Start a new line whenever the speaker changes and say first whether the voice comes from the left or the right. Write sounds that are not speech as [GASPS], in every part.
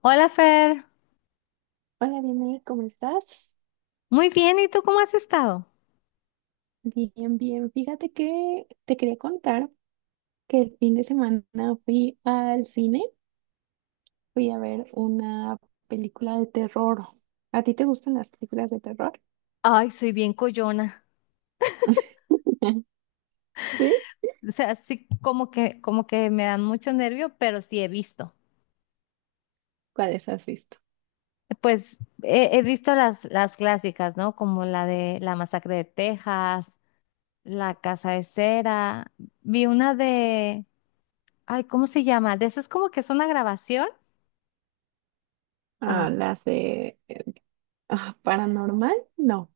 left: Hola Fer,
right: Hola, Vianey, ¿cómo estás?
left: muy bien, ¿y tú cómo has estado?
right: Bien, bien. Fíjate que te quería contar que el fin de semana fui al cine, fui a ver una película de terror. ¿A ti te gustan las películas de terror?
left: Ay, soy bien coyona,
right: [LAUGHS] ¿Sí?
left: o sea, sí como que me dan mucho nervio, pero sí he visto.
right: ¿Cuáles has visto?
left: Pues he visto las clásicas, ¿no? Como la de La Masacre de Texas, La Casa de Cera, vi una de, ay, ¿cómo se llama? De esas como que es una grabación,
right: Ah,
left: ah,
right: las de paranormal, no.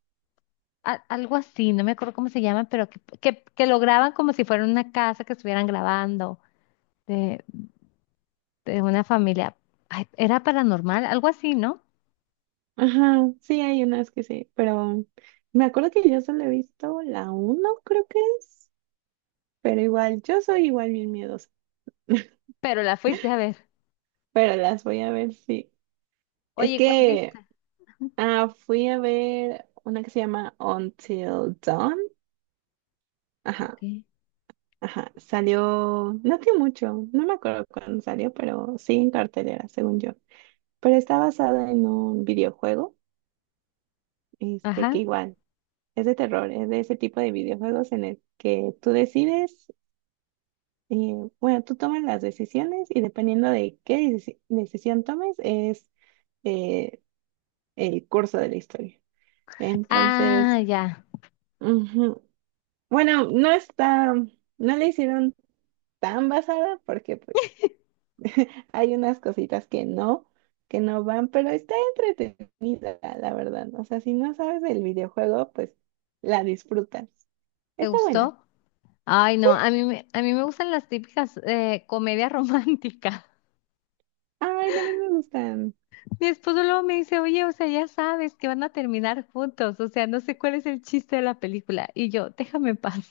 left: algo así, no me acuerdo cómo se llama, pero que lo graban como si fuera una casa que estuvieran grabando. De una familia. Ay, era paranormal, algo así, ¿no?
right: Ajá, sí, hay unas que sí, pero me acuerdo que yo solo he visto la uno, creo que es, pero igual, yo soy igual bien miedosa,
left: Pero la fuiste a ver.
right: pero las voy a ver, sí. Es
left: Oye, ¿cuál
right: que
left: viste?
right: Fui a ver una que se llama Until Dawn. Ajá,
left: Ok.
right: ajá. Salió, no tiene mucho, no me acuerdo cuándo salió, pero sí en cartelera, según yo. Pero está basada en un videojuego, que
left: Ajá.
right: igual es de terror, es de ese tipo de videojuegos en el que tú decides, eh, bueno, tú tomas las decisiones y dependiendo de qué decisión tomes es eh, el curso de la historia.
left: Ah,
right: Entonces,
left: ya.
right: ujú. Bueno, no está, no le hicieron tan basada porque pues [LAUGHS] hay unas cositas que no van, pero está entretenida, la verdad. O sea, si no sabes del videojuego, pues la disfrutas.
left: ¿Te
right: Está buena.
left: gustó? Ay, no, a mí, a mí me gustan las típicas comedias románticas.
right: Ay, también me gustan,
left: [LAUGHS] Mi esposo luego me dice, oye, o sea, ya sabes que van a terminar juntos, o sea, no sé cuál es el chiste de la película. Y yo, déjame en paz.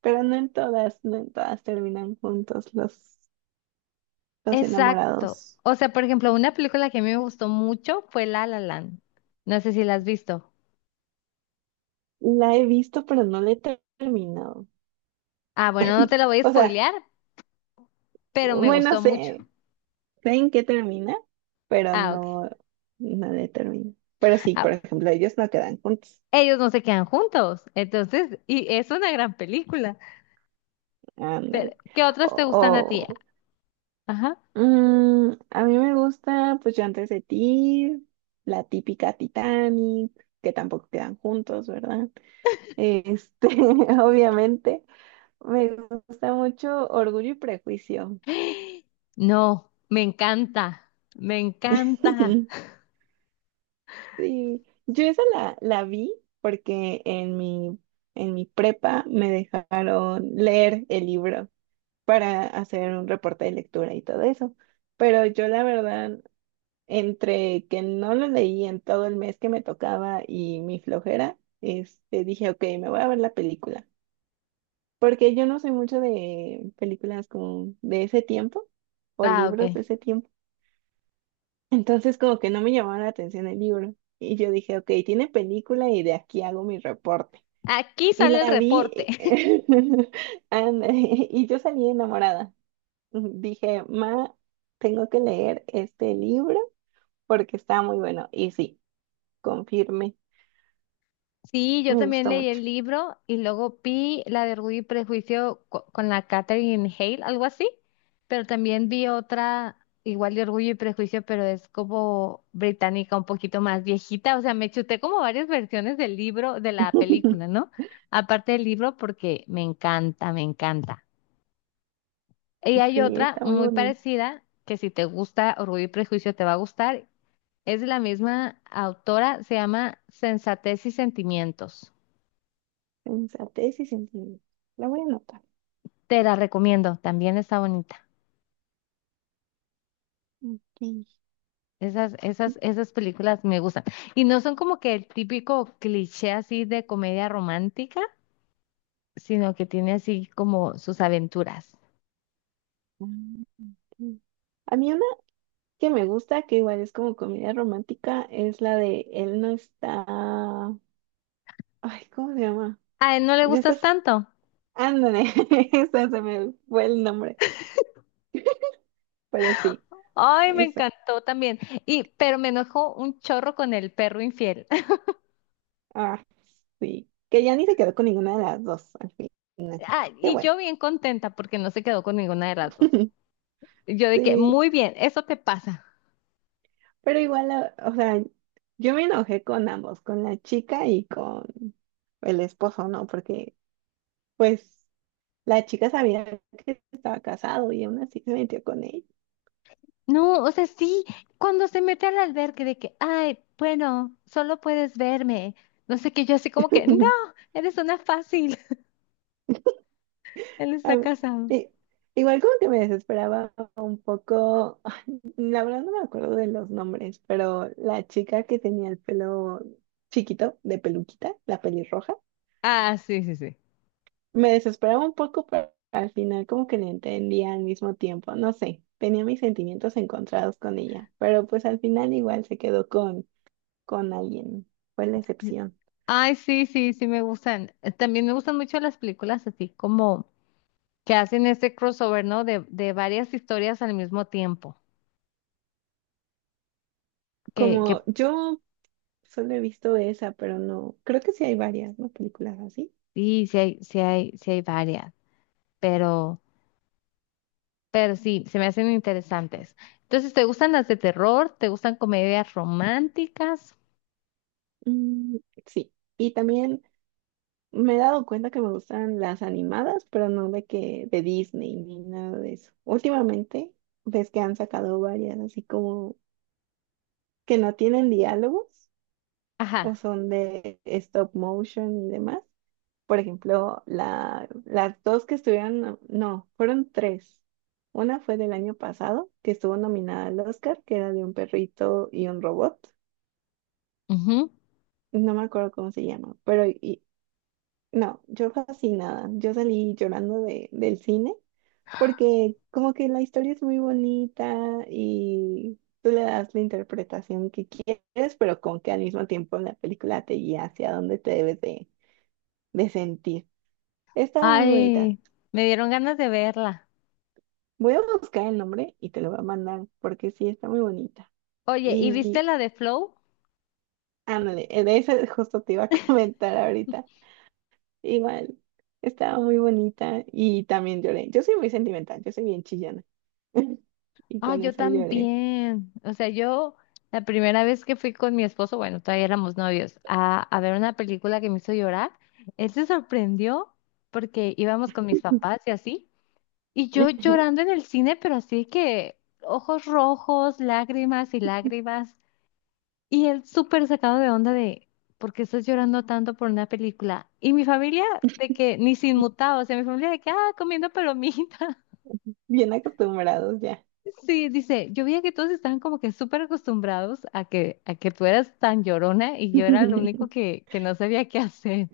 right: pero no en todas, no en todas terminan juntos los
left: Exacto.
right: enamorados.
left: O sea, por ejemplo, una película que a mí me gustó mucho fue La La Land. No sé si la has visto.
right: La he visto, pero no la he terminado.
left: Ah, bueno, no te la voy a
right: O sea,
left: spoilear, pero me
right: bueno,
left: gustó mucho.
right: sé. Sé en qué termina, pero
left: Ah, ok.
right: no, no determina. Pero sí,
left: Ah,
right: por ejemplo, ellos no quedan juntos.
left: ellos no se quedan juntos, entonces, y es una gran película. Pero,
right: Ándale.
left: ¿qué otras te gustan a ti?
right: O,
left: Ajá.
right: a mí me gusta, pues yo antes de ti, la típica Titanic, que tampoco quedan juntos, ¿verdad? Este, [LAUGHS] obviamente, me gusta mucho Orgullo y Prejuicio.
left: [GASPS] No, me encanta, me encanta.
right: [LAUGHS] Sí, yo esa la vi porque en mi prepa me dejaron leer el libro para hacer un reporte de lectura y todo eso. Pero yo la verdad, entre que no lo leí en todo el mes que me tocaba y mi flojera, dije, ok, me voy a ver la película. Porque yo no soy mucho de películas como de ese tiempo o
left: Ah,
right: libros
left: ok.
right: de ese tiempo. [LAUGHS] Entonces como que no me llamaba la atención el libro. Y yo dije, ok, tiene película y de aquí hago mi reporte.
left: Aquí
right: Y
left: sale el
right: la
left: reporte.
right: vi,
left: [LAUGHS]
right: [LAUGHS] anda, y yo salí enamorada. Dije, ma, tengo que leer este libro porque está muy bueno. Y sí, confirme,
left: Sí, yo
right: me
left: también
right: gustó
left: leí
right: mucho.
left: el libro y luego vi la de Orgullo y Prejuicio con la Catherine Hale, algo así, pero también vi otra igual de Orgullo y Prejuicio, pero es como británica, un poquito más viejita, o sea, me chuté como varias versiones del libro, de la película,
right: [LAUGHS]
left: ¿no? Aparte del libro porque me encanta, me encanta. Y hay
right: Sí,
left: otra
right: está muy
left: muy
right: bonito.
left: parecida que si te gusta Orgullo y Prejuicio te va a gustar, es de la misma autora, se llama Sensatez y Sentimientos.
right: Sensatez y sentimiento. La voy a anotar.
left: Te la recomiendo, también está bonita.
right: Ok.
left: Esas películas me gustan. Y no son como que el típico cliché así de comedia romántica, sino que tiene así como sus aventuras.
right: Mm, ok. A mí una que me gusta, que igual es como comedia romántica, es la de Él no está... Ay, ¿cómo se llama?
left: A él no le
right: Ya
left: gustas
right: estás...
left: tanto.
right: Ándale, [LAUGHS] esa se me fue el nombre, pero sí,
left: Ay, me
right: esa.
left: encantó también. Y, pero me enojó un chorro con el perro infiel. [LAUGHS]
right: Ah, sí, que ya ni se quedó con ninguna de las dos al final.
left: Ah,
right: Qué
left: y
right: bueno.
left: yo bien contenta porque no se quedó con ninguna de las dos.
right: [LAUGHS]
left: Yo de que,
right: Sí,
left: muy bien, eso te pasa.
right: pero igual, o sea, yo me enojé con ambos, con la chica y con el esposo, ¿no? Porque, pues, la chica sabía que estaba casado y aún así se metió con él.
left: No, o sea, sí, cuando se mete al albergue de que, ay, bueno, solo puedes verme. No sé qué, yo así como que, no,
right: [LAUGHS]
left: eres una fácil. [LAUGHS] Él está
right: A
left: casado.
right: i- Igual como que me desesperaba un poco, [LAUGHS] la verdad no me acuerdo de los nombres, pero la chica que tenía el pelo chiquito, de peluquita, la pelirroja.
left: Ah, sí, sí, sí.
right: Me desesperaba un poco, pero al final como que la entendía al mismo tiempo. No sé, tenía mis sentimientos encontrados con ella, pero pues al final igual se quedó con alguien. Fue la excepción.
left: Ay, sí, sí, sí me gustan. También me gustan mucho las películas así como que hacen este crossover, ¿no? De varias historias al mismo tiempo. Que
right: Como yo solo he visto esa, pero no, creo que sí hay varias, ¿no? Películas así.
left: sí, sí hay varias, pero, pero sí, se me hacen interesantes. Entonces, ¿te gustan las de terror? ¿Te gustan comedias románticas?
right: Mm, sí, y también me he dado cuenta que me gustan las animadas, pero no de que de Disney ni nada de eso. Últimamente ves que han sacado varias así como que no tienen diálogos
left: Ajá.
right: o son de stop motion y demás. Por ejemplo, las dos que estuvieron, no, no, fueron tres. Una fue del año pasado, que estuvo nominada al Oscar, que era de un perrito y un robot.
left: Ujú.
right: No me acuerdo cómo se llama, no, yo fascinada. Yo salí llorando de, del cine porque como que la historia es muy bonita y tú le das la interpretación que quieres, pero como que al mismo tiempo la película te guía hacia dónde te debes de sentir. Estaba muy bonita.
left: Ay, me dieron ganas de verla.
right: Voy a buscar el nombre y te lo voy a mandar porque sí, está muy bonita.
left: Oye, ¿y viste
right: Y
left: la de Flow?
right: ándale, de esa justo te iba a [LAUGHS] comentar ahorita. Igual, estaba muy bonita y también lloré. Yo soy muy sentimental, yo soy bien chillona. [LAUGHS] Y
left: Ah,
right: con
left: yo
right: esa lloré.
left: también. O sea, yo la primera vez que fui con mi esposo, bueno, todavía éramos novios, a ver una película que me hizo llorar, él se sorprendió porque íbamos con mis
right: [LAUGHS]
left: papás y así, y yo
right: Ujú.
left: llorando en el cine, pero así que ojos rojos, lágrimas y lágrimas. Y él súper sacado de onda de, ¿por qué estás llorando tanto por una película? Y mi familia de que, ni sin mutado, o sea, mi familia de que, ah, comiendo palomita. [LAUGHS]
right: Bien acostumbrados ya.
left: Sí, dice, yo veía que todos estaban como que súper acostumbrados a que tú eras tan llorona y yo era lo único
right: [LAUGHS]
left: que no sabía qué hacer.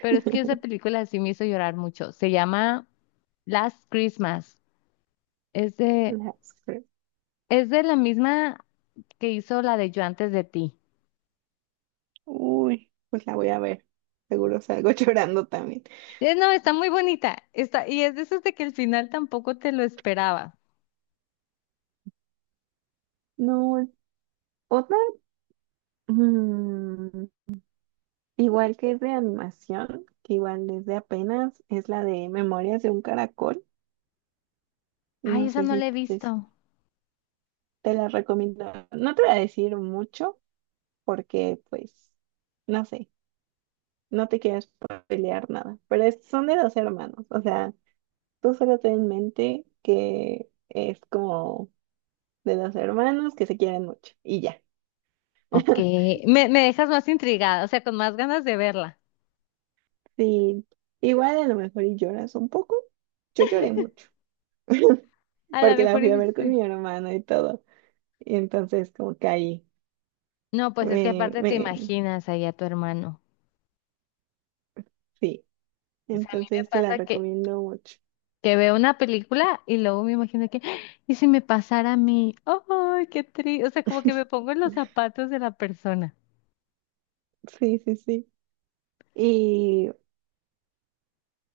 left: Pero es que esa película sí me hizo llorar mucho. Se llama Last Christmas. Es de,
right: Las cre-
left: es de la misma que hizo la de Yo antes de ti.
right: Uy, pues la voy a ver. Seguro salgo [LAUGHS] llorando también.
left: No, está muy bonita. Está, y es de esos de que el final tampoco te lo esperaba.
right: No, otra. Mm, igual que es de animación, que igual desde apenas es la de Memorias de un Caracol.
left: Ay,
right: No
left: esa
right: sé
left: no
right: si
left: la he
right: te,
left: visto.
right: te la recomiendo. No te voy a decir mucho porque, pues, no sé, no te quiero pelear nada. Pero son de dos hermanos. O sea, tú solo ten en mente que es como de dos hermanos que se quieren mucho y ya.
left: Ok,
right: [LAUGHS]
left: me dejas más intrigada, o sea, con más ganas de verla.
right: Sí, igual a lo mejor y lloras un poco. Yo lloré mucho [LAUGHS]
left: A lo
right: porque la
left: mejor
right: fui a
left: y
right: ver con
left: sí.
right: mi hermano y todo. Y entonces como que ahí
left: No, pues es que
right: me,
left: aparte te
right: me,
left: imaginas ahí a tu hermano.
right: sí,
left: O sea, a mí me
right: entonces te la
left: pasa
right: recomiendo mucho.
left: que veo una película y luego me imagino que, [GASPS] ¡Ah! ¿Y si me pasara a mí? ¡Ay, qué triste! O sea, como que me
right: [LAUGHS]
left: pongo en los zapatos de la persona.
right: Sí, sí, sí. ¿Y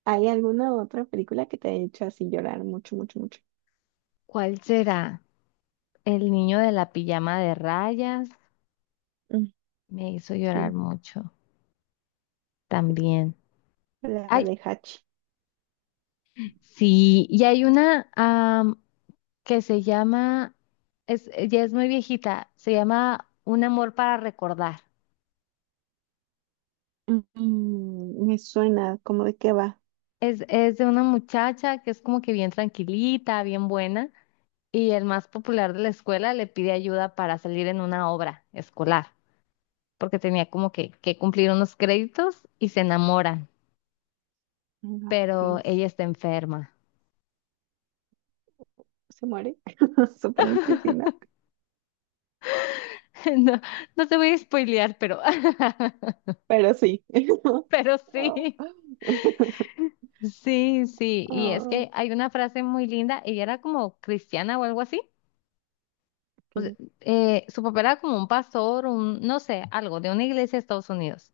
right: hay alguna otra película que te ha hecho así llorar mucho, mucho, mucho?
left: ¿Cuál será? El niño de la pijama de rayas
right: Mm,
left: me hizo llorar
right: sí,
left: mucho también.
right: la
left: Ay,
right: de Hachi.
left: sí, y hay una am, que se llama, es, ya es muy viejita, se llama Un amor para recordar.
right: Mm, me suena como de qué va.
left: Es de una muchacha que es como que bien tranquilita, bien buena, y el más popular de la escuela le pide ayuda para salir en una obra escolar, porque tenía como que cumplir unos créditos y se enamoran,
right: No, ¿qué
left: pero
right: es?
left: ella está enferma.
right: ¿Se muere? [LAUGHS] Supongo que sí, ¿no?
left: [LAUGHS] No, no te voy a spoilear, pero, [LAUGHS]
right: Pero sí. [LAUGHS]
left: pero
right: Oh,
left: sí.
right: [LAUGHS]
left: Sí, sí, y es
right: oh,
left: que hay una frase muy linda, ella era como cristiana o algo así,
right: ok.
left: su papá era como un pastor, un, no sé, algo de una iglesia de Estados Unidos,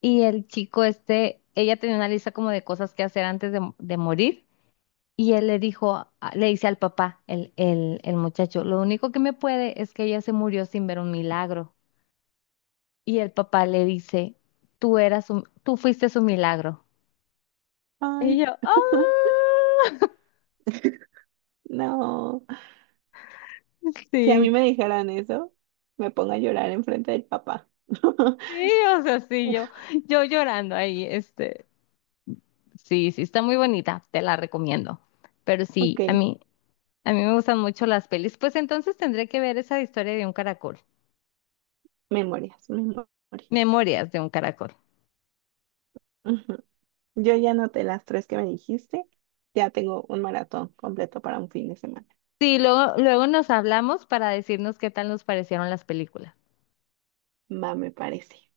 left: y el chico este, ella tenía una lista como de cosas que hacer antes de morir, y él le dijo, le dice al papá, el muchacho, lo único que me puede es que ella se murió sin ver un milagro, y el papá le dice, tú eras un, tú fuiste su milagro, y
right: Ay,
left: yo, ¡ah!
right: [LAUGHS] no.
left: [LAUGHS]
right: Si a
left: Sí,
right: mí me dijeran eso, me pongo a llorar enfrente del papá.
left: Sí,
right: [LAUGHS]
left: o sea, sí, yo llorando ahí, este, sí, sí, está muy bonita, te la recomiendo. Pero
right: Ok,
left: sí, a mí me gustan mucho las pelis. Pues entonces tendré que ver esa historia de un caracol,
right: memorias, memorias.
left: Memorias de un caracol.
right: Ujú. Yo ya anoté las tres que me dijiste. Ya tengo un maratón completo para un fin de semana.
left: Sí, luego, luego nos hablamos para decirnos qué tal nos parecieron las películas.
right: Va, me parece.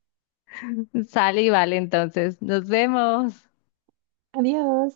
left: Sale y vale, entonces, nos vemos.
right: Adiós.